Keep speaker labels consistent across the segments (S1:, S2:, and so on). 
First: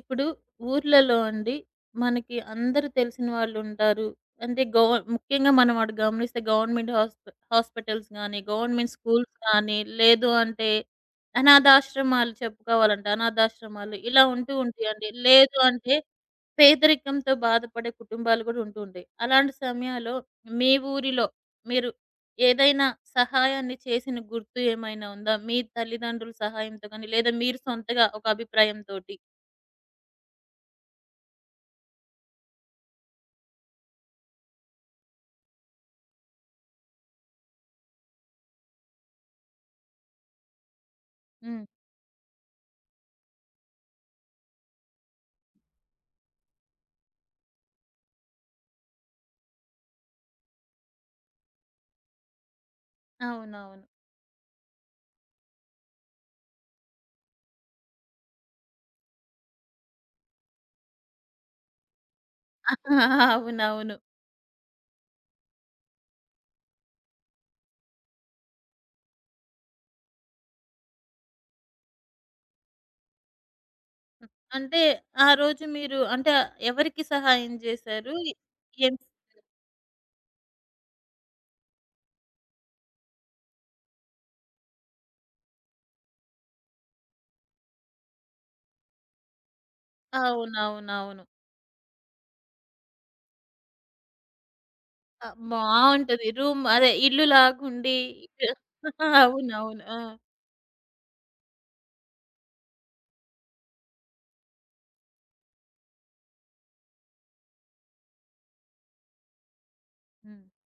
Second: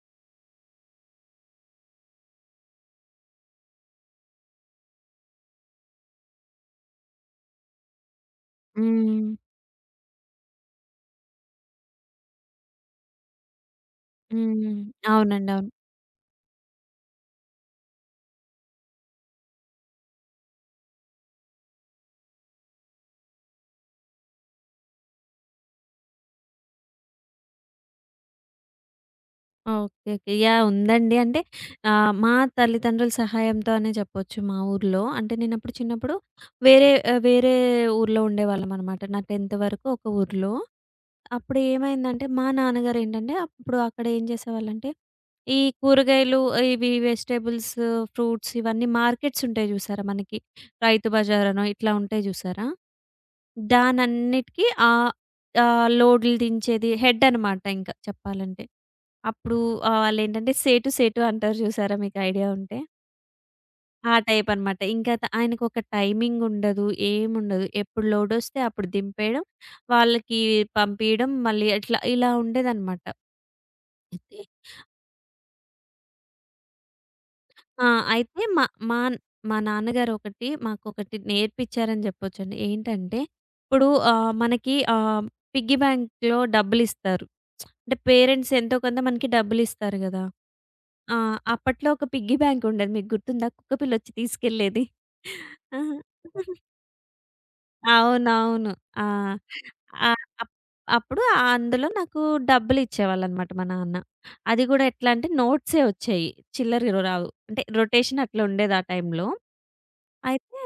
S1: ఇప్పుడు ఊర్లలో అండి మనకి అందరూ తెలిసిన వాళ్ళుంటారు. అంటే ముఖ్యంగా మనం అటు గమనిస్తే గవర్నమెంట్ హాస్పిటల్స్ గానీ, గవర్నమెంట్
S2: హ్మ్.
S1: స్కూల్స్ గానీ, లేదు అంటే అనాథాశ్రమాలు చెప్పుకోవాలంటే అనాథాశ్రమాలు ఇలా ఉంటూ
S2: హ్మ్.
S1: ఉంటాయండి.
S2: అవునండి.
S1: లేదు
S2: అవును.
S1: అంటే పేదరికంతో బాధపడే కుటుంబాలు గూడా ఉంటూ ఉంటాయి. అలాంటి సమయాల్లో మీ ఊరిలో మీరు ఏదైనా సహాయాన్ని చేసిన గుర్తు ఏమైనా ఉందా? మీ తల్లిదండ్రుల సహాయంతో గానీ, లేదా మీరు సొంతగా ఒక అభిప్రాయంతోటి?
S2: ఓకే. ఓకే. యాహ్! ఉందండి. అంటే మా తల్లిదండ్రుల సహాయంతో అనే చెప్పొచ్చు మా ఊర్లో. అంటే నేనప్పుడు చిన్నప్పుడు వేరే వేరే ఊర్లో ఉండేవాళ్ళమనమాట. నా 10th వరకు ఒక ఊర్లో. అప్పుడు
S1: హ్మ్.
S2: ఏమైందంటే మా నాన్నగారేంటంటే అప్పుడు అక్కడ ఏం చేసేవాళ్ళంటే ఈ కూరగాయలు ఇవి వెజిటబుల్స్, ఫ్రూట్స్ ఇవన్నీ మార్కెట్స్ ఉంటాయి జూసారా మనకి. రైతు బజారనో ఇట్లా ఉంటాయి జూసారా?
S1: అవునవును.
S2: దానన్నిటికి ఆహ్, ఆహ్, లోడ్లు దించేది హెడ్ అనమాట ఇంక చెప్పాలంటే. అప్పుడు వాళ్ళేంటంటే సేటు సేటు అంటారు జూసారా మీకు ఐడియా ఉంటే.
S1: అవునవును.
S2: ఆ టైప్ అనమాట. ఇంకా ఆయనకొక టైమింగ్ ఉండదు. ఏముండదు. ఎప్పుడు లోడొస్తే అప్పుడు దింపేయడం, వాళ్ళకి పంపియడం మళ్ళీ అట్లా ఇలా ఉండేదనమాట.
S1: హ్మ్. అంటే ఆ రోజు మీరు అంటే ఎవరికి సహాయం
S2: ఆ!
S1: జేశారు?
S2: అయితే మా
S1: ఏం
S2: మా మా నాన్నగారొకటి మాకొకటి నేర్పించారని చెప్పొచ్చండి. ఏంటంటే, ఇప్పుడు మనకి పిగ్గీ బ్యాంక్‌లో డబ్బులిస్తారు. అంటే పేరెంట్స్ ఎంతో కొంత మనకి డబ్బులిస్తారు గదా! ఆ!
S1: అవునవునవును.
S2: అప్పట్లో ఒక పిగ్గీ బ్యాంకుండేది. మీకు గుర్తుందా? కుక్కపిల్లొచ్చి తీసుకెళ్ళేది.
S1: ఆ!
S2: ఆ!
S1: బావుంటది. రూమ్ అదే ఇల్లు లాగుండి
S2: అవునవును. ఆ!
S1: అవునవును. ఆ!
S2: ఆహ్, అప్ అప్పుడు అందులో నాకు డబ్బులిచ్చేవాళ్ళనమాట మా నాన్న. అది గూడా ఎట్లా అంటే నోట్సే వచ్చేయి. చిల్లర రావు. అంటే రొటేషన్ అట్లా ఉండేది ఆ టైంలో.
S1: హ్మ్.
S2: అయితే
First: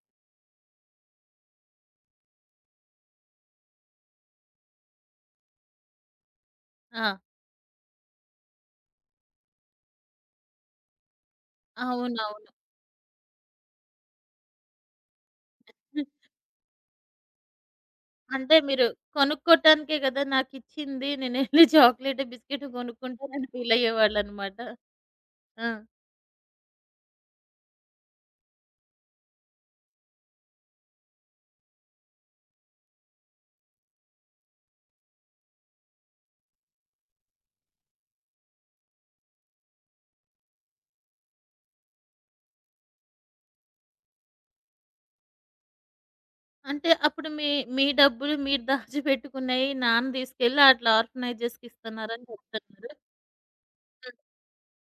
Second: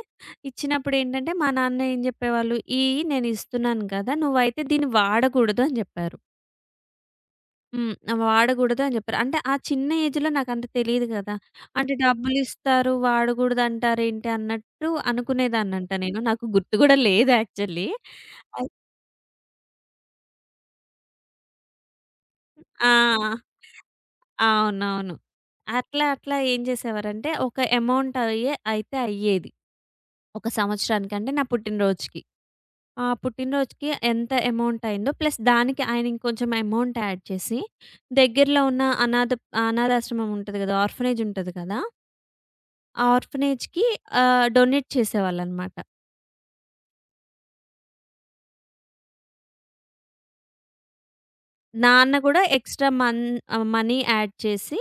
S2: ఇచ్చినప్పుడేంటంటే మా నాన్న ఏం జెప్పేవాళ్ళు, "ఇయి నేనిస్తున్నాను కదా! నువ్వైతే దీన్ని వాడకూడదు" అని జెప్పారు.
S1: ఆ!
S2: హ్మ్. వాడగూడదు అని జెప్పారు. అంటే ఆ చిన్న ఏజ్‌లో నాకంత తెలీదు గదా! అంటే
S1: అవునవును.
S2: డబ్బులిస్తారు, వాడగూడదంటారేంటి అన్నట్టు అనుకునేదాన్నంట
S1: హ్మ్.
S2: నేను. నాకు గుర్తు గూడా లేదు యాక్చువల్లీ.
S1: అంటే
S2: అయి
S1: మీరు కొనుక్కోటానికే గదా! నాకిచ్చింది నేనెళ్ళి చాక్లేట్, బిస్కెట్
S2: ఆ!
S1: కొనుక్కుంటానని ఫీలయ్యేవాళ్ళనమాట.
S2: అవునవును.
S1: ఆ!
S2: అట్లా అట్లా ఏం జేసేవారంటే ఒక అమౌంట్ అయితే అయ్యేది. ఒక సంవత్సరానికి అంటే నా పుట్టినరోజుకి. ఆ పుట్టినరోజుకి ఎంత అమౌంట్ అయిందో ప్లస్ దానికి ఆయన ఇంకొంచెం అమౌంట్ యాడ్ చేసి దగ్గరలో ఉన్న అనాథాశ్రమం ఉంటది గదా! ఆర్ఫనేజ్ ఉంటది కదా! ఆర్ఫనేజ్‌కి డొనేట్ చేసేవాళ్ళనమాట.
S1: అంటే అప్పుడు మీ మీ డబ్బులు మీరు దాచిపెట్టుకున్నయి నాన్న తీసుకెళ్ళి అట్లా ఆర్ఫనైజర్స్‌కి
S2: నాన్న
S1: ఇస్తున్నారని
S2: గూడా ఎక్స్‌ట్రా
S1: చెప్తున్నారు.
S2: మనీ
S1: హ్మ్.
S2: యాడ్ చేసి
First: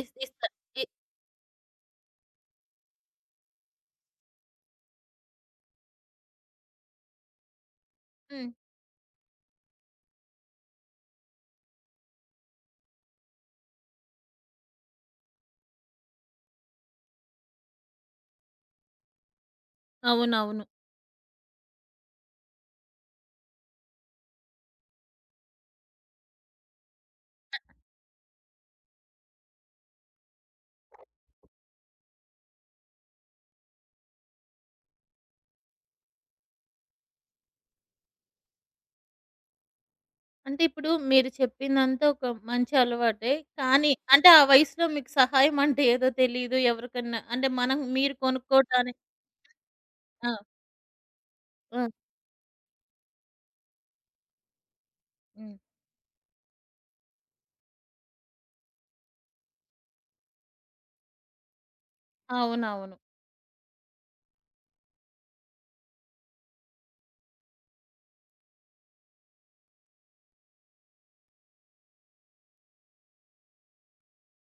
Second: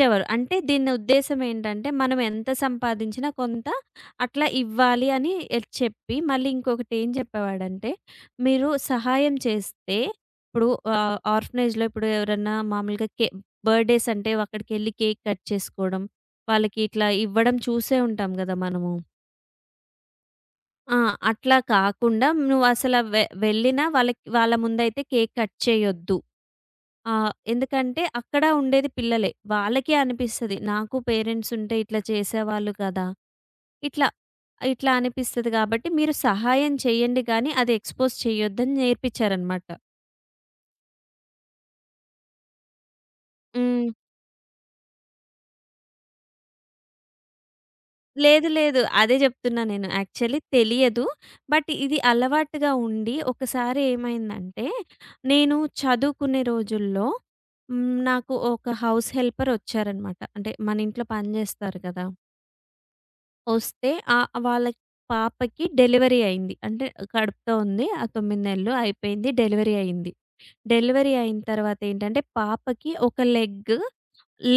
S1: ఇస్ ఇస్తా
S2: అంటే
S1: ఇ
S2: దీని ఉద్దేశ్యం ఏంటంటే, మనం ఎంత సంపాదించినా కొంత అట్లా ఇవ్వాలి అని చెప్పి, మళ్ళీ ఇంకొకటి ఏం చెప్పేవాడంటే,
S1: హ్మ్.
S2: మీరు సహాయం చేస్తే ఇప్పుడు ఆర్ఫనేజ్‌లో ఇప్పుడు ఎవరన్నా మామూలుగా బర్త్‌డేస్ అంటే అక్కడికెళ్ళి కేక్ కట్ చేసుకోవడం, వాళ్ళకి ఇట్లా ఇవ్వడం చూసే ఉంటాం గదా మనము.
S1: అవునవును.
S2: ఆ! అట్లా కాకుండా నువ్వసల వెళ్ళినా వాళ్ళకి వాళ్ళ ముందైతే కేక్ కట్ చేయొద్దు. ఎందుకంటే అక్కడ ఉండేది పిల్లలే. వాళ్ళకే అనిపిస్తది. నాకు పేరెంట్స్ ఉంటే ఇట్లా చేసేవాళ్ళు కదా! ఇట్లా, ఇట్లా అనిపిస్తది కాబట్టి మీరు సహాయం చేయండి గానీ అది ఎక్స్‌పోజ్ చేయొద్దని నేర్పించారనమాట.
S1: అంటే ఇప్పుడు మీరు చెప్పిందంతా ఒక మంచి అలవాటే.
S2: హ్మ్.
S1: కానీ అంటే ఆ వయసులో మీకు సహాయం అంటే ఏదో తెలీదు. ఎవరికన్నా అంటే మనం మీరు
S2: లేదు. లేదు.
S1: కొనుక్కోటానికి
S2: అదే జెప్తున్నా నేను.
S1: ఆ!
S2: యాక్చువల్లీ తెలియదు. బట్
S1: ఆ!
S2: ఇది అలవాటుగా ఉండి ఒకసారి ఏమైందంటే,
S1: హ్మ్.
S2: నేను చదువుకునే రోజుల్లో హ్మ్. నాకు ఒక హౌస్ హెల్పర్ ఒచ్చారనమాట. అంటే మన ఇంట్లో పని జేస్తారు గదా!
S1: అవునవును.
S2: ఒస్తే వాళ్ళ పాపకి డెలివరీ అయింది. అంటే కడుపుతో ఉంది. ఆ 9 నెలలు అయిపోయింది. డెలివరీ అయింది. డెలివరీ అయిన తర్వాత ఏంటంటే, పాపకి ఒక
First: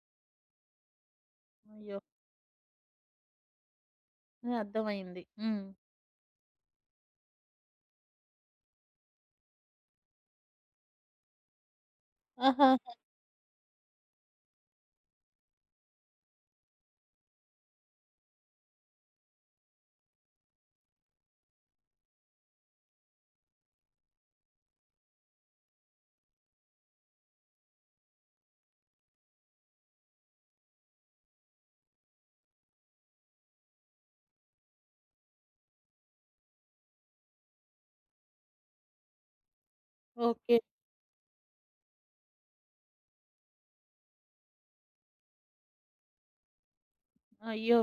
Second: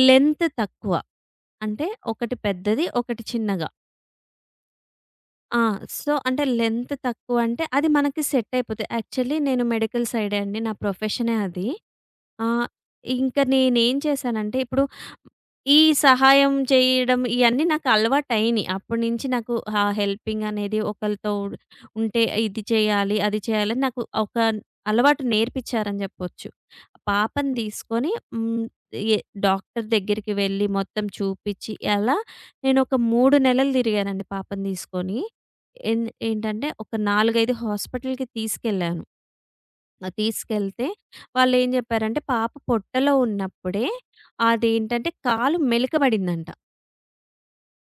S2: లెంత్ తక్కువ. అంటే
S1: అయ్యో!
S2: ఒకటి పెద్దది, ఒకటి చిన్నగా.
S1: ఆ, అర్థమైంది.
S2: ఆ!
S1: హ్మ్.
S2: సో, అంటే లెంత్ తక్కువంటే అది మనకి సెట్ అయిపోతది. యాక్చువల్లీ నేను మెడికల్ సైడే అండి. నా ప్రొఫెషనే అది. ఆహ్,
S1: ఆహాహా!
S2: ఇంక నేనేం చేశానంటే ఇప్పుడు ఈ సహాయం చేయడం ఇయన్నీ నాకు అలవాటయినియి. అప్పటినుంచి నాకు ఆ హెల్పింగ్ అనేది ఒకళ్ళతో ఉంటే ఇది చేయాలి, అది చేయాలని నాకు ఒక అలవాటు నేర్పిచ్చారని జెప్పొచ్చు. పాపని తీసుకొని హ్మ్. ఎ డాక్టర్ దగ్గరికి వెళ్ళి మొత్తం చూపిచ్చి అలా నేనొక 3 నెలలు తిరిగానండి పాపని తీసుకొని. ఏంటంటే ఒక 4, 5 హాస్పిటల్‌కి తీసుకెళ్ళాను. ఆ!
S1: ఓకే.
S2: తీసుకెళ్తే వాళ్ళేం జెప్పారంటే పాప పొట్టలో ఉన్నప్పుడే అదేంటంటే కాలు మెలికబడిందంట.
S1: అయ్యో!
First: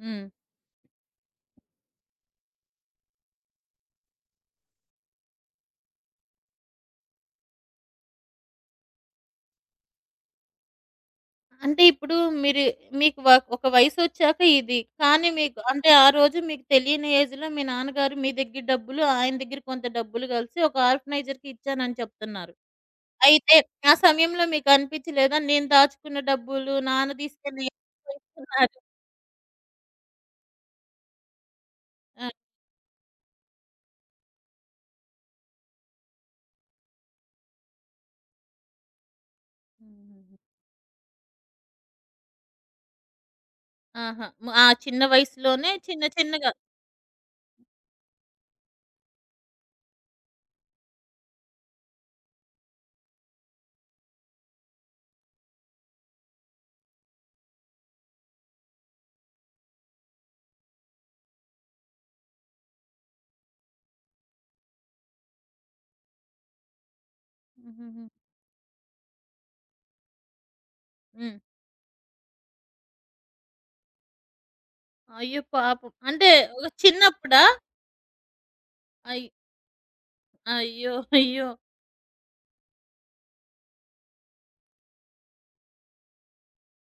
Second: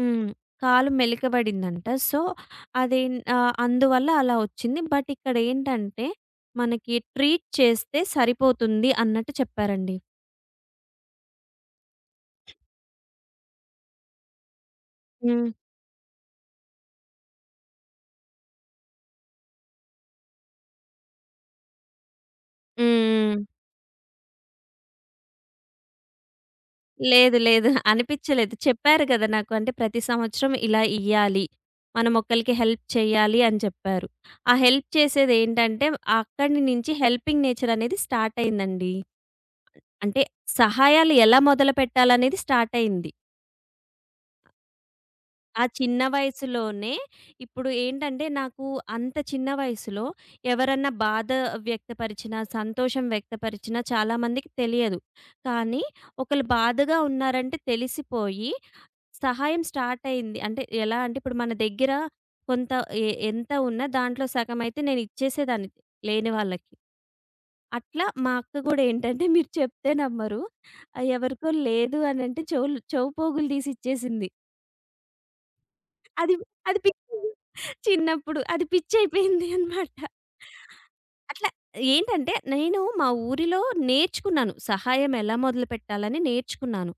S1: హ్మ్.
S2: కాలు మెలికబడిందంట. సో, అది అందువల్ల అలా ఒచ్చింది. బట్ ఇక్కడేంటంటే మనకి ట్రీట్ చేస్తే సరిపోతుంది అన్నట్టు చెప్పారండి.
S1: అంటే ఇప్పుడు మీరు మీకు ఒక వయసొచ్చాక ఇది. కానీ
S2: హ్మ్.
S1: మీకు అంటే ఆ రోజు మీకు తెలియని ఏజ్‌లో మీ నాన్నగారు మీ దగ్గర డబ్బులు, ఆయన దగ్గర కొంత డబ్బులు కలిసి ఒక ఆర్ఫనైజర్‌కి ఇచ్చానని చెప్తున్నారు.
S2: హ్మ్.
S1: అయితే ఆ సమయంలో మీకు అనిపించలేదా? నేను దాచుకున్న డబ్బులు నాన్న
S2: లేదు.
S1: తీసుకెళ్ళి
S2: లేదు.
S1: ఎందుకు
S2: అనిపిచ్చలేదు.
S1: ఇస్తున్నారు?
S2: చెప్పారు గదా! నాకు అంటే ప్రతి సంవత్సరం ఇలా ఇయ్యాలి. మనం
S1: ఆ!
S2: ఒకళ్ళకి హెల్ప్ చేయాలి అని చెప్పారు. ఆ హెల్ప్ చేసేదేంటంటే అక్కడి నుంచి హెల్పింగ్ నేచర్ అనేది స్టార్ట్ అయిందండి. అంటే
S1: హుహుహు.
S2: సహాయాలు ఎలా మొదలుపెట్టాలనేది స్టార్ట్ అయింది.
S1: ఆహా! ఆ చిన్న
S2: ఆ
S1: వయసులోనే
S2: చిన్న
S1: చిన్న చిన్నగా.
S2: వయసులోనే ఇప్పుడు ఏంటంటే నాకు అంత చిన్న వయసులో ఎవరన్నా బాధ వ్యక్తపరిచినా, సంతోషం వ్యక్తపరిచినా చాలామందికి తెలియదు. కానీ ఒకళ్ళు బాధగా ఉన్నారంటే తెలిసిపోయి సహాయం స్టార్ట్ అయింది. అంటే ఎలా అంటే ఇప్పుడు మన దగ్గర కొంత ఎంత ఉన్నా దాంట్లో సగమైతే నేను ఇచ్చేసేదాన్ని లేని వాళ్ళకి. అట్లా
S1: హుహుహు.
S2: మా అక్క గూడా ఏంటంటే మీరు చెప్తే నమ్మరు. ఆ
S1: హ్మ్.
S2: ఎవరికో లేదు అనంటే చెవి పోగులు తీసి ఇచ్చేసింది.
S1: అయ్యో పాపం! అంటే
S2: అది
S1: ఒక
S2: అది పిచ్చి.
S1: చిన్నప్పుడా?
S2: చిన్నప్పుడు అది
S1: అయ్
S2: పిచ్చయిపోయింది అనమాట.
S1: అయ్యో!
S2: అట్లా
S1: అయ్యో!
S2: ఏంటంటే నేను మా ఊరిలో నేర్చుకున్నాను. సహాయం ఎలా మొదలుపెట్టాలని నేర్చుకున్నాను.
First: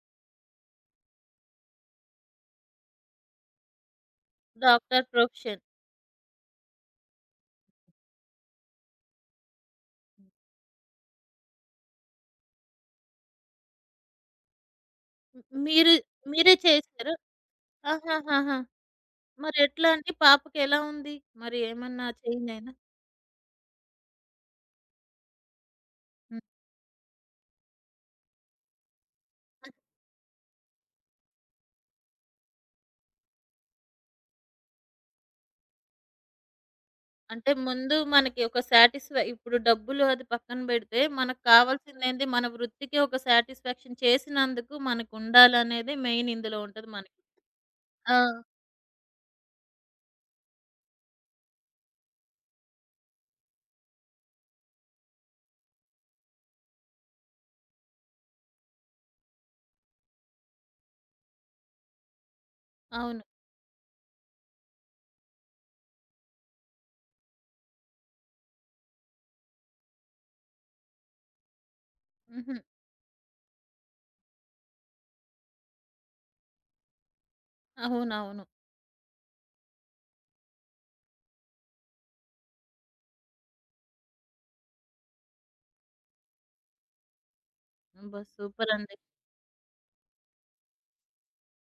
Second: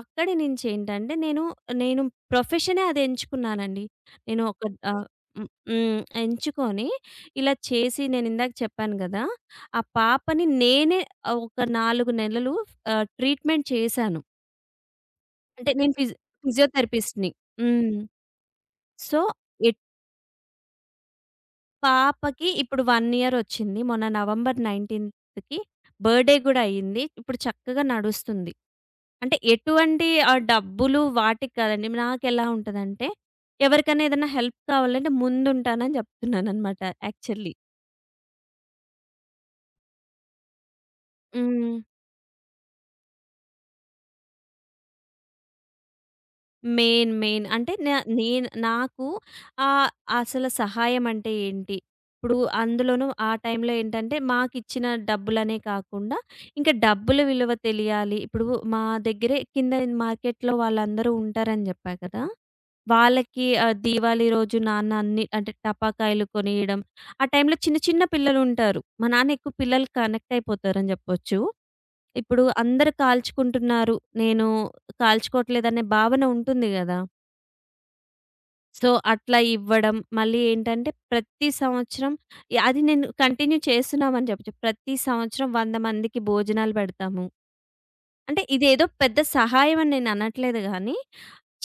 S2: అక్కడి నుంచేంటంటే నేను ప్రొఫెషనే అది ఎంచుకున్నానండి. నేను ఒక ఆహ్,
S1: డాక్టర్
S2: హ్మ్.
S1: ప్రొఫెషన్.
S2: హ్మ్. ఎంచుకొని ఇలా చేసి నేనిందాక చెప్పాను గదా! ఆ పాపని నేనే ఒక 4 నెలలు ట్రీట్‌మెంట్ చేశాను.
S1: హ్మ్.
S2: అంటే నేను
S1: మీరు మీరే చేసారు?
S2: ఫిజియోథెరపిస్ట్‌ని. హ్మ్.
S1: ఆహాహాహా!
S2: సో,
S1: మరెట్లా అండి? పాపకెలా ఉంది? మరి ఏమన్నా
S2: పాపకి
S1: చేంజ్ అయిందా?
S2: ఇప్పుడు 1 ఇయర్ వచ్చింది. మొన్న నవంబర్ 19కి బర్త్‌డే
S1: హ్మ్.
S2: గూడా అయింది. ఇప్పుడు చక్కగా నడుస్తుంది. అంటే ఎటువంటి డబ్బులు వాటికి కాదండి. నాకెలా ఉంటదంటే, ఎవరికైనా ఏదైనా హెల్ప్ కావాలంటే ముందుంటానని జెప్తున్నాననమాట
S1: అంటే
S2: యాక్చువల్లీ.
S1: ముందు మనకి ఒక ఇప్పుడు డబ్బులు అది పక్కన బెడితే, మనకు
S2: హ్మ్.
S1: కావాల్సిందేంది మన వృత్తికి ఒక సాటిస్ఫాక్షన్ చేసినందుకు మనకుండాలనేదే మెయిన్ ఇందులో ఉంటది మనకి.
S2: మెయిన్. అంటే
S1: ఆ!
S2: నేను నాకు ఆహ్, అసలు సహాయం అంటే ఏంటి? ఇప్పుడు అందులోనూ ఆ టైంలో ఏంటంటే మాకిచ్చిన డబ్బులనే కాకుండా, ఇంకా డబ్బుల విలువ తెలియాలి. ఇప్పుడు మా దగ్గరే కింద మార్కెట్‌లో వాళ్ళందరూ ఉంటారని జెప్పా కదా!
S1: అవును.
S2: వాళ్ళకి దీవాళి రోజు నాన్న అన్ని అంటే టపాకాయలు కొనియడం. ఆ టైంలో చిన్న చిన్న పిల్లలుంటారు. మా నాన్న ఎక్కువ పిల్లలకి కనెక్ట్ అయిపోతారని జెప్పొచ్చు. ఇప్పుడు
S1: హుహు.
S2: అందరు కాల్చుకుంటున్నారు. నేను కాల్చుకోవట్లేదనే భావన ఉంటుంది గదా!
S1: అవునవును.
S2: సో, అట్లా ఇవ్వడం. మళ్ళీ ఏంటంటే ప్రతి సంవత్సరం యాహ్! అది నేను కంటిన్యూ చేస్తున్నామని చెప్పొచ్చు. ప్రతి సంవత్సరం 100 మందికి భోజనాలు పెడతాము.
S1: అబ్బా!
S2: అంటే ఇదేదో
S1: సూపరండి.
S2: పెద్ద సహాయం అని నేను అనట్లేదు గానీ,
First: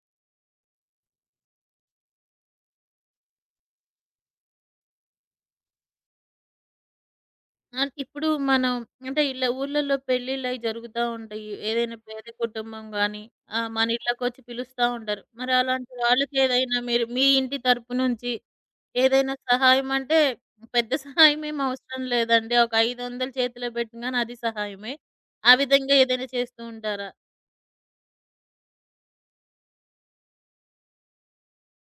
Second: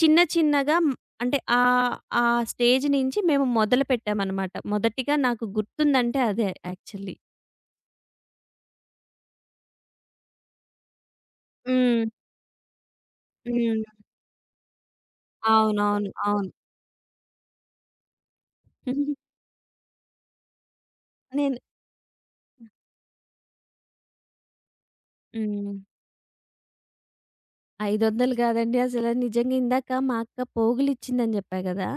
S2: చిన్న చిన్నగా హ్మ్, అంటే ఆ స్టేజ్ నుంచి మేము మొదలుపెట్టామనమాట. మొదటిగా నాకు గుర్తుందంటే అదే యాక్చువల్లీ.
S1: ఆ! ఇప్పుడు మనం అంటే ఇలా ఊర్లలో పెళ్ళిళ్ళయి జరుగుతా ఉంటాయి. ఏదైనా
S2: హ్మ్.
S1: పేద కుటుంబం గాని, ఆహ్, మన
S2: హ్మ్.
S1: ఇళ్ళకొచ్చి పిలుస్తా ఉంటారు. మరి అలాంటి
S2: అవునవును. అవును. అవును, అవును.
S1: వాళ్ళకేదైనా మీరు మీ ఇంటి తరపు నుంచి ఏదైనా సహాయం అంటే పెద్ద సహాయం
S2: నేను
S1: ఏమి అవసరం లేదండి. ఒక 500 చేతిలో పెట్టగానే అది సహాయమే. ఆ
S2: హ్మ్.
S1: విధంగా ఏదైనా చేస్తూ ఉంటారా?
S2: 500 కాదండి అసల. నిజంగా ఇందాక మా అక్క పోగులిచ్చిందని జెప్పా గదా!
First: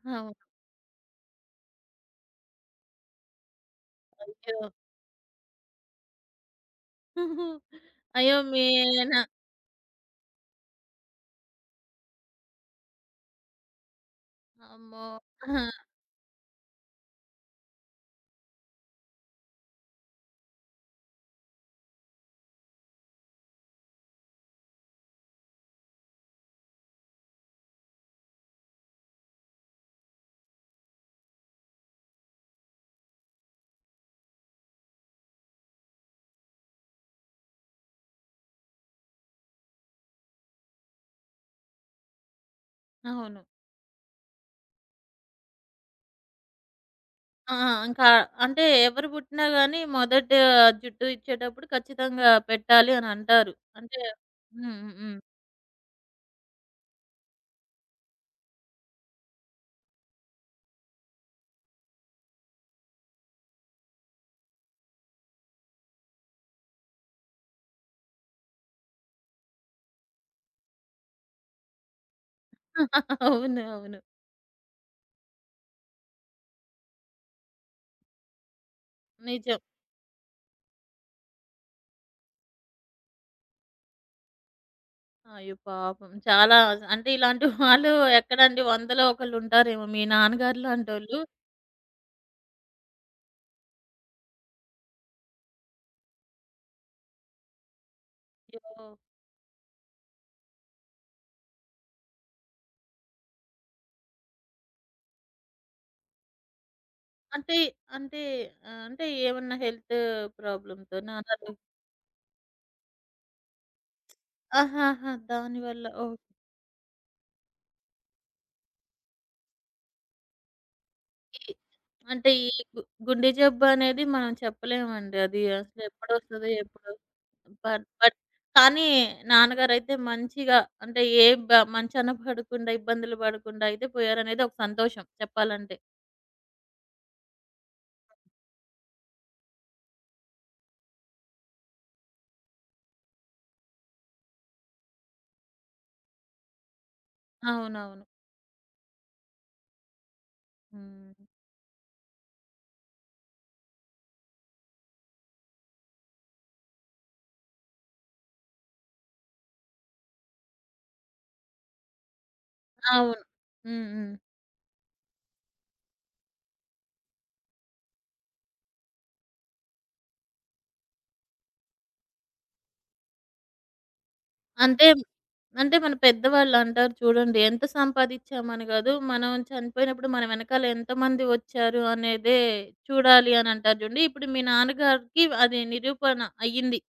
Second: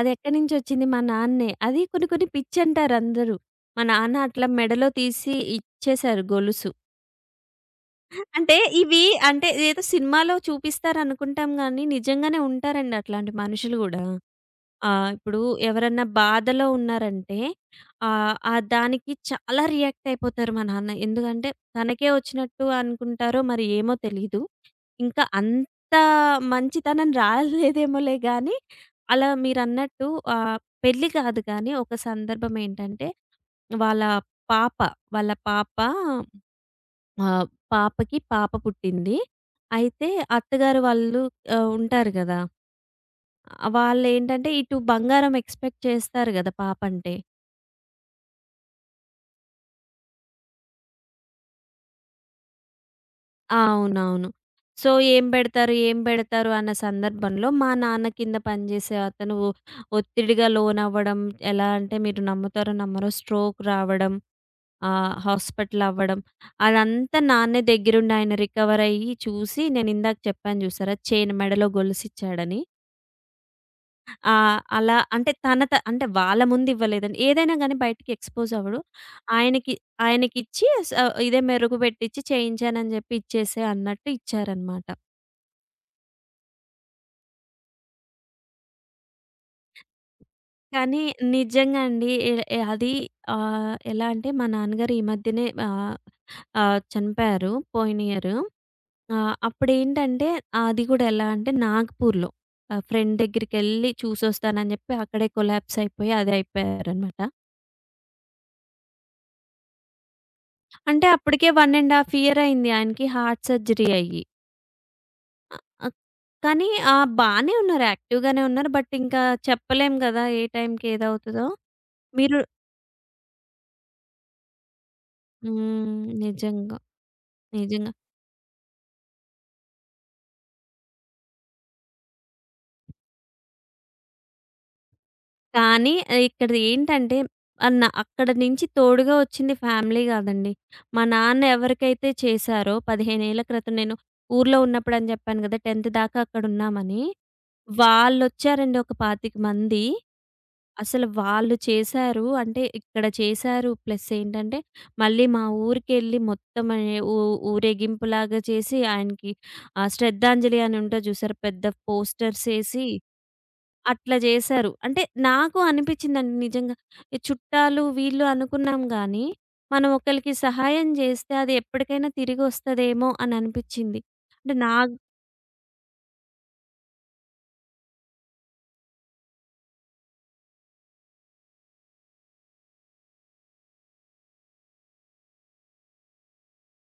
S2: అదెక్కడి
S1: అవును.
S2: నుంచొచ్చింది మా నాన్నే. అది కొన్ని కొన్ని పిచ్చంటారందరూ. మా నాన్న అట్లా
S1: అయ్యో!
S2: మెడలో తీసి ఇచ్చేశారు గొలుసు.
S1: అయ్యో!
S2: అంటే ఇవి అంటే ఏదో సినిమాలో చూపిస్తారనుకుంటాం గానీ నిజంగానే ఉంటారండి అట్లాంటి మనుషులు గూడా. ఆ!
S1: అమ్మో!
S2: ఇప్పుడు
S1: ఆ!
S2: ఎవరన్నా బాధలో ఉన్నారంటే ఆ దానికి చాలా రియాక్ట్ అయిపోతారు మా నాన్న. ఎందుకంటే తనకే వచ్చినట్టు అనుకుంటారో మరి ఏమో తెలీదు. ఇంకా అంత మంచితనం రాలేదేమోలే గానీ, అలా మీరన్నట్టు ఆహ్, పెళ్లి కాదు కానీ ఒక సందర్భం ఏంటంటే వాళ్ళ పాప, వాళ్ళ పాప ఆహ్, పాపకి పాప పుట్టింది. అయితే అత్తగారు వాళ్ళు ఉంటారు గదా!
S1: అవును.
S2: ఆ! వాళ్ళేంటంటే ఇటు బంగారం ఎక్స్‌పెక్ట్ చేస్తారు గదా! పాపంటే.
S1: ఆ! ఇంకా అంటే ఎవరు పుట్టినా గాని మొదట జుట్టు ఇచ్చేటప్పుడు ఖచ్చితంగా పెట్టాలి అని అంటారు.
S2: ఆ!
S1: అంటే
S2: అవునవును.
S1: హ్మ్.
S2: సో,
S1: హ్మ్. హ్మ్.
S2: ఏం బెడతారు అన్న సందర్భంలో మా నాన్న కింద పనిజేసే అతను ఒత్తిడిగా లోనవ్వడం. ఎలా అంటే మీరు నమ్ముతారో నమ్మరో స్ట్రోక్ రావడం, హాస్పిటల్ అవ్వడం. అదంతా నాన్నే దగ్గరుండి ఆయన రికవర్ అయ్యి చూసి నేనిందాక చెప్పాను జూసారా? చైన్ మెడలో గొలుసిచ్చాడని.
S1: అవును. అవును.
S2: ఆ! అలా అంటే తన త అంటే వాళ్ళ ముందివ్వలేదండి. ఏదైనా గాని బయటికి ఎక్స్‌పోజ్ అవ్వడు.
S1: నిజం.
S2: ఆయనకి ఆయనకిచ్చి ఇదే మెరుగు పెట్టిచ్చి చేయించానని జెప్పి ఇచ్చేసేయి అన్నట్టు ఇచ్చారనమాట.
S1: అయ్యో! పాపం. చాలా అంటే ఇలాంటి వాళ్ళు ఎక్కడండి వందలో ఒకళ్ళుంటారేమో మీ నాన్నగారు
S2: కానీ
S1: లాంటోళ్ళు.
S2: నిజంగా అండి ఎ ఎ అది ఆహ్, ఎలా అంటే మా నాన్నగారు ఈ మధ్యనే ఆహ్, ఆహ్, చనిపోయారు పోయిన ఇయరు.
S1: అయ్యో!
S2: అప్పుడేంటంటే అది గూడా ఎలా అంటే నాగ్‌పూర్‌లో ఫ్రెండ్ దగ్గరికెళ్ళి చూసొస్తానని జెప్పి అక్కడే కొలాప్స్ అయిపోయి అది అయిపోయారనమాట.
S1: అంటే అంటే ఆహ్, అంటే ఏమన్నా హెల్త్
S2: అంటే
S1: ప్రాబ్లమ్‌తోనా?
S2: అప్పటికే
S1: అలాగా
S2: 1 ½ ఇయర్ అయింది ఆయనకి హార్ట్ సర్జరీ అయ్యి.
S1: ఆహాహా! దానివల్ల
S2: ఆహ్, కానీ ఆ! బానే ఉన్నారు. యాక్టివ్‌గానే ఉన్నారు. బట్ ఇంకా చెప్పలేం కదా! ఏ టైంకి ఏదవుతదో.
S1: ఓకే. అంటే
S2: మీరు
S1: ఈ గు గుండె జబ్బు అనేది మనం చెప్పలేమండి. అది అసలు
S2: హ్మ్.
S1: ఎప్పుడొస్తదో
S2: నిజంగా.
S1: ఎప్పుడు బట్
S2: నిజంగా.
S1: బట్ కానీ నాన్నగారైతే మంచిగా అంటే ఏ మంచాన పడకుండా, ఇబ్బందులు పడకుండా అయితే పోయారనేది ఒక సంతోషం చెప్పాలంటే.
S2: కానీ ఇక్కడిది ఏంటంటే ఆహ్, న అక్కడి నుంచి తోడుగా వచ్చింది ఫ్యామిలీ కాదండి. మా నాన్న ఎవరికైతే చేశారో 15 ఏళ్ల క్రితం నేను ఊర్లో ఉన్నప్పుడు అని చెప్పాను కదా! 10th దాకా అక్కడున్నామని.
S1: అవునవును.
S2: వాళ్ళొచ్చారండి ఒక 25 మంది. అసలు
S1: హ్మ్.
S2: వాళ్ళు చేశారు. అంటే ఇక్కడ చేశారు. ప్లస్ ఏంటంటే, మళ్ళీ మా ఊరికెళ్ళి మొత్తం ఆహ్, ఊ ఊరేగింపులాగా చేసి ఆయనకి శ్రద్ధాంజలి అని ఉంటది చూసారా? పెద్ద పోస్టర్స్ ఏసి
S1: అవును. హ్మ్. హ్మ్.
S2: అట్లా జేశారు. అంటే నాకు అనిపించిందండి నిజంగా. ఈ చుట్టాలు వీళ్ళు అనుకున్నాం గానీ, మనం ఒకళ్ళకి సహాయం జేస్తే అది ఎప్పటికైనా తిరిగొస్తదేమో అని అనిపించింది. అంటే నా
S1: అంటే, అంటే మన పెద్దవాళ్ళంటారు చూడండి. ఎంత సంపాదిచ్చామని గాదు, మనం చనిపోయినప్పుడు మన వెనకాల ఎంతమంది వచ్చారు అనేదే చూడాలి అనంటారు జూడండి. ఇప్పుడు మీ నాన్నగారికి అది నిరూపణ అయ్యింది.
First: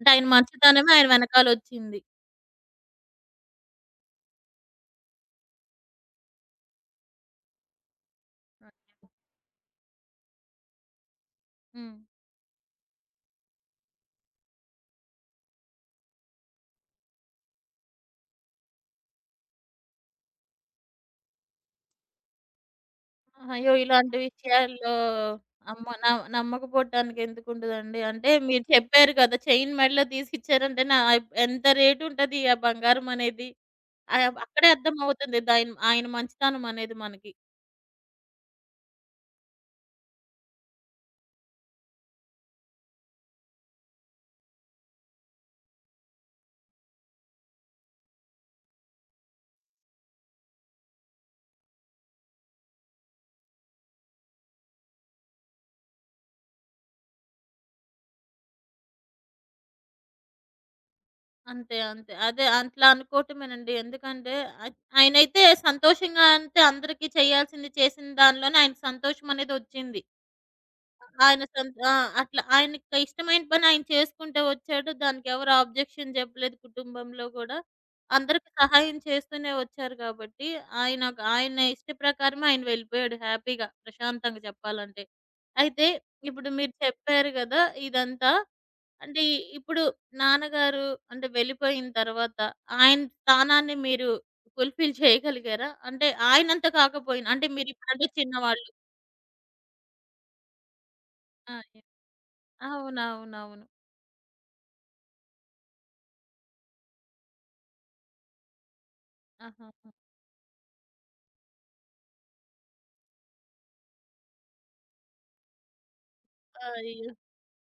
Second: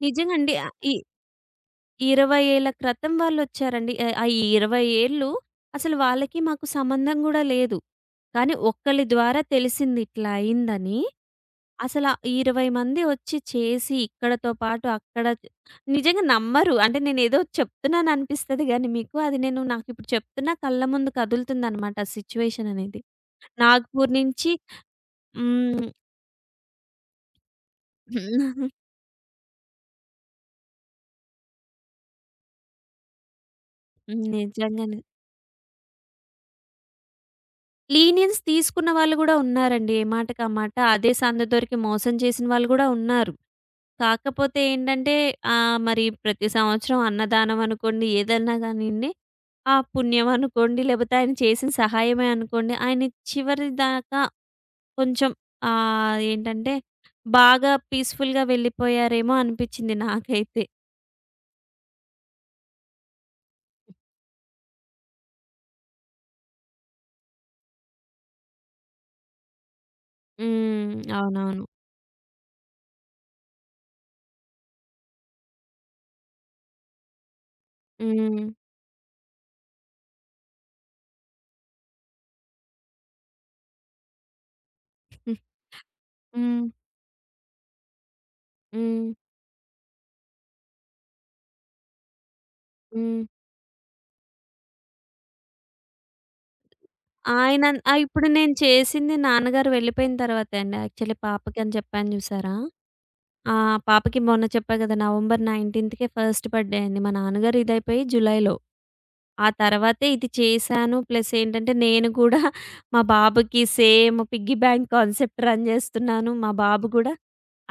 S1: అంటే ఆయన
S2: నిజంగా అండి.
S1: మంచితనమే
S2: ఈ
S1: ఆయన వెనకాలొచ్చింది.
S2: 20 ఏళ్ల క్రితం వాళ్ళొచ్చారండి. ఆ 20 ఏళ్ళు అసలు వాళ్ళకి మాకు సంబంధం గూడా లేదు. కానీ ఒక్కళ్ళ ద్వారా తెలిసింది ఇట్లా అయిందని.
S1: హ్మ్.
S2: అసల 20 మంది ఒచ్చి చేసి ఇక్కడతో పాటు అక్కడ నిజంగా నమ్మరు. అంటే నేనేదో చెప్తున్నాను అనిపిస్తది గానీ మీకు అది నేను నాకిప్పుడు చెప్తున్నా కళ్ళ ముందు కదులుతుందనమాట ఆ సిట్యుయేషన్ అనేది.
S1: అయ్యో!
S2: నాగ్‌పూర్
S1: ఇలాంటి
S2: నుంచి
S1: విషయాల్లో
S2: హ్మ్.
S1: అమ్మో! నమ్మకపోవటానికి ఎందుకుంటదండి. అంటే మీరు చెప్పారు కదా! చైన్ మెడలో తీసిచ్చారంటే ఎంత రేటుంటది ఆ బంగారం అనేది. ఆహ్, అక్కడే
S2: నిజంగానే.
S1: అర్థమవుతుంది. ఆయన మంచితనం అనేది మనకి.
S2: లీనియన్స్ తీసుకున్న వాళ్ళు గూడా ఉన్నారండి. ఏ మాటకి ఆ మాట. అదే సందు దొరికి మోసం చేసిన వాళ్ళు గూడా ఉన్నారు. కాకపోతే ఏంటంటే మరి ప్రతి సంవత్సరం అన్నదానం అనుకోండి, ఏదన్నా గానియండి, ఆ పుణ్యం అనుకోండి, లేపోతే ఆయన చేసిన సహాయమే అనుకోండి, ఆయన చివరి దాకా కొంచెం ఆహ్, ఏంటంటే బాగా పీస్‌ఫుల్‌గా వెళ్ళిపోయారేమో అనిపిచ్చింది నాకైతే.
S1: అంతే. అంతే. అదే అట్లా అనుకోవటమేనండి. ఎందుకంటే ఆహ్, ఆయనైతే సంతోషంగా అంటే అందరికీ చేయాల్సింది చేసిన దానిలోనే ఆయనకి సంతోషం అనేది ఒచ్చింది.
S2: హ్మ్.
S1: ఆయన
S2: అవునవును.
S1: సొంత ఆ! అట్లా ఆయనకి ఇష్టమైన పని ఆయన చేసుకుంటూ వచ్చాడు. దానికి ఎవరు ఆబ్జెక్షన్ చెప్పలేదు కుటుంబంలో గూడా.
S2: హ్మ్.
S1: అందరికి సహాయం చేస్తూనే వచ్చారు కాబట్టి, ఆయన ఆయన ఇష్ట ప్రకారమే ఆయన వెళ్ళిపోయాడు హ్యాపీగా, ప్రశాంతంగా చెప్పాలంటే.
S2: హ్మ్.
S1: అయితే ఇప్పుడు
S2: హ్మ్.
S1: మీరు చెప్పారు గదా! ఇదంతా.
S2: హ్మ్.
S1: అంటే ఇప్పుడు నాన్నగారు అంటే వెళ్ళిపోయిన తర్వాత ఆయన
S2: హ్మ్.
S1: స్థానాన్ని మీరు ఫుల్‌ఫిల్ చేయగలిగారా? అంటే ఆయనంత కాకపోయినా అంటే
S2: ఆ!
S1: మీరిప్పుడంటే
S2: ఇప్పుడు నేను
S1: చిన్నవాళ్ళు.
S2: చేసింది నాన్నగారు వెళ్ళిపోయిన తర్వాతే అండి. యాక్చువల్లీ
S1: ఆ!
S2: పాపకని చెప్పాను జూసారా? ఆ!
S1: అవునవునవును.
S2: పాపకి మొన్న చెప్పా గదా! నవంబర్ 19కే ఫస్ట్ బర్త్‌డే అయింది. మా నాన్నగారు ఇదైపోయి జులైలో. ఆ
S1: ఆహాహా!
S2: తర్వాతే ఇది చేశాను. ప్లస్ ఏంటంటే నేను గూడా మా బాబుకి same piggy bank concept run జేస్తున్నాను. మా బాబు
S1: అయ్యో!
S2: గూడా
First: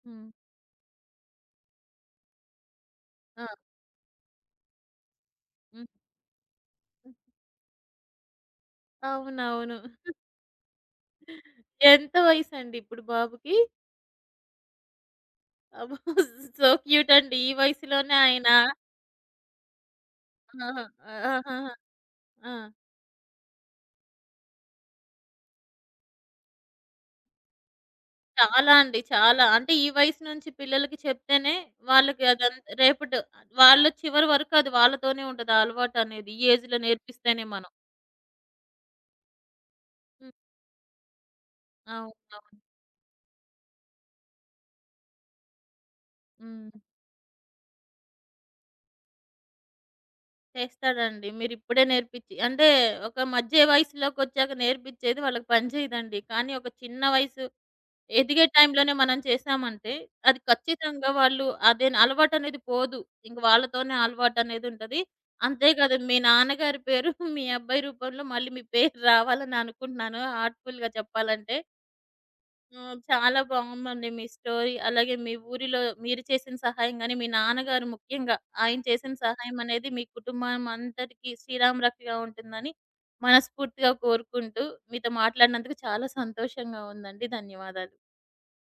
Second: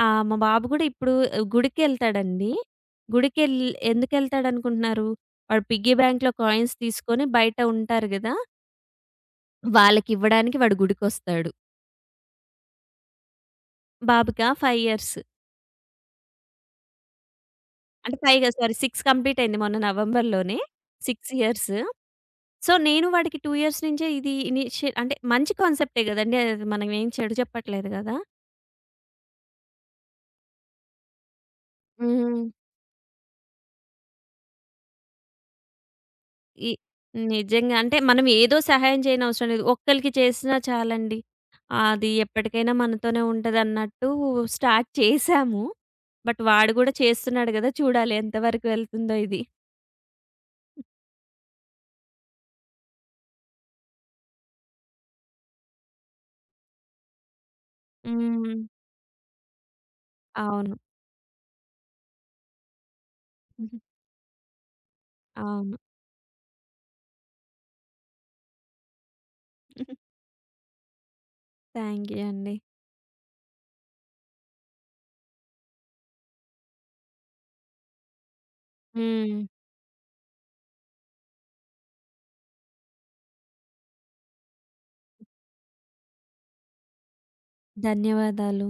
S2: ఆ!
S1: హ్మ్.
S2: మా బాబు గూడా ఇప్పుడు గుడికెళ్తాడండి.
S1: ఆ!
S2: గుడికెళ్ ఎందుకెళ్తాడనుకుంటున్నారు? వాడు
S1: హ్మ్.
S2: పిగ్గీ బ్యాంక్‌లో కాయిన్స్
S1: హ్మ్.
S2: తీసుకొని బయట ఉంటారు గదా!
S1: అవునవును.
S2: వాళ్ళకివ్వడానికి వాడు గుడికొస్తాడు.
S1: ఎంత వయసండి ఇప్పుడు బాబుకి?
S2: బాబుకా 5 ఇయర్స్.
S1: అబ్బో! సో క్యూట్ అండి. ఈ వయసులోనే
S2: అంటే 5
S1: ఆయన
S2: కాదు సారీ 6 కంప్లీట్ అయింది మొన్న నవంబర్‌లోనే.
S1: ఆహా!
S2: 6
S1: ఆహాహా!
S2: ఇయర్స్.
S1: ఆ!
S2: సో, నేను వాడికి 2 ఇయర్స్ నుంచే ఇది అంటే మంచి కాన్సెప్టే గదండీ! అది మనం ఏం చెడు చెప్పట్లేదు గదా!
S1: చాలా అండి. చాలా. అంటే ఈ వయసు నుంచి పిల్లలకి చెప్తేనే వాళ్ళకి
S2: హ్మ్.
S1: అదంత రేపటి వాళ్ళు చివరి వరకు అది వాళ్ళతోనే ఉంటది. ఆ అలవాటనేది. ఈ
S2: ఈ
S1: ఏజ్‌లో నేర్పిస్తేనే మనం.
S2: నిజంగా. అంటే మనం ఏదో సహాయం చేయనవసరం లేదు. ఒక్కళ్ళకి
S1: హ్మ్.
S2: చేసినా చాలండి. అది
S1: అవునవును.
S2: ఎప్పటికైనా మనతోనే ఉంటదన్నట్టు స్టార్ట్ చేశాము. బట్ వాడు
S1: హ్మ్.
S2: గూడా చేస్తున్నాడు గదా! చూడాలి ఎంతవరకు వెళ్తుందో ఇది.
S1: చేస్తాడండి. మీరిప్పుడే నేర్పిచ్చి అంటే ఒక మధ్య వయసులోకొచ్చాక నేర్పిచ్చేది వాళ్ళకి పనిచేయదండి. కానీ ఒక చిన్న వయసు ఎదిగే
S2: హ్మ్.
S1: టైంలోనే మనం చేశామంటే అది
S2: అవును.
S1: ఖచ్చితంగా వాళ్ళు అదే అలవాటనేది పోదు. ఇంక వాళ్ళతోనే అలవాటనేదుంటది. అంతే
S2: అవును.
S1: కాదు మీ నాన్నగారి పేరు మీ అబ్బాయి రూపంలో మళ్ళీ మీ పేరు రావాలని అనుకుంటున్నాను హార్ట్‌ఫుల్‌గా చెప్పాలంటే.
S2: థ్యాంక్ యూ అండి.
S1: ఆ! చాలా బాగుందండి మీ స్టోరీ. అలాగే మీ ఊరిలో మీరు చేసిన సహాయం గాని, మీ నాన్నగారు ముఖ్యంగా ఆయన చేసిన
S2: హ్మ్.
S1: సహాయం అనేది మీ కుటుంబం అంతటికి శ్రీరామ రక్షగా ఉంటుందని మనస్ఫూర్తిగా కోరుకుంటూ మీతో మాట్లాడినందుకు చాలా సంతోషంగా ఉందండి. ధన్యవాదాలు.
S2: ధన్యవాదాలు.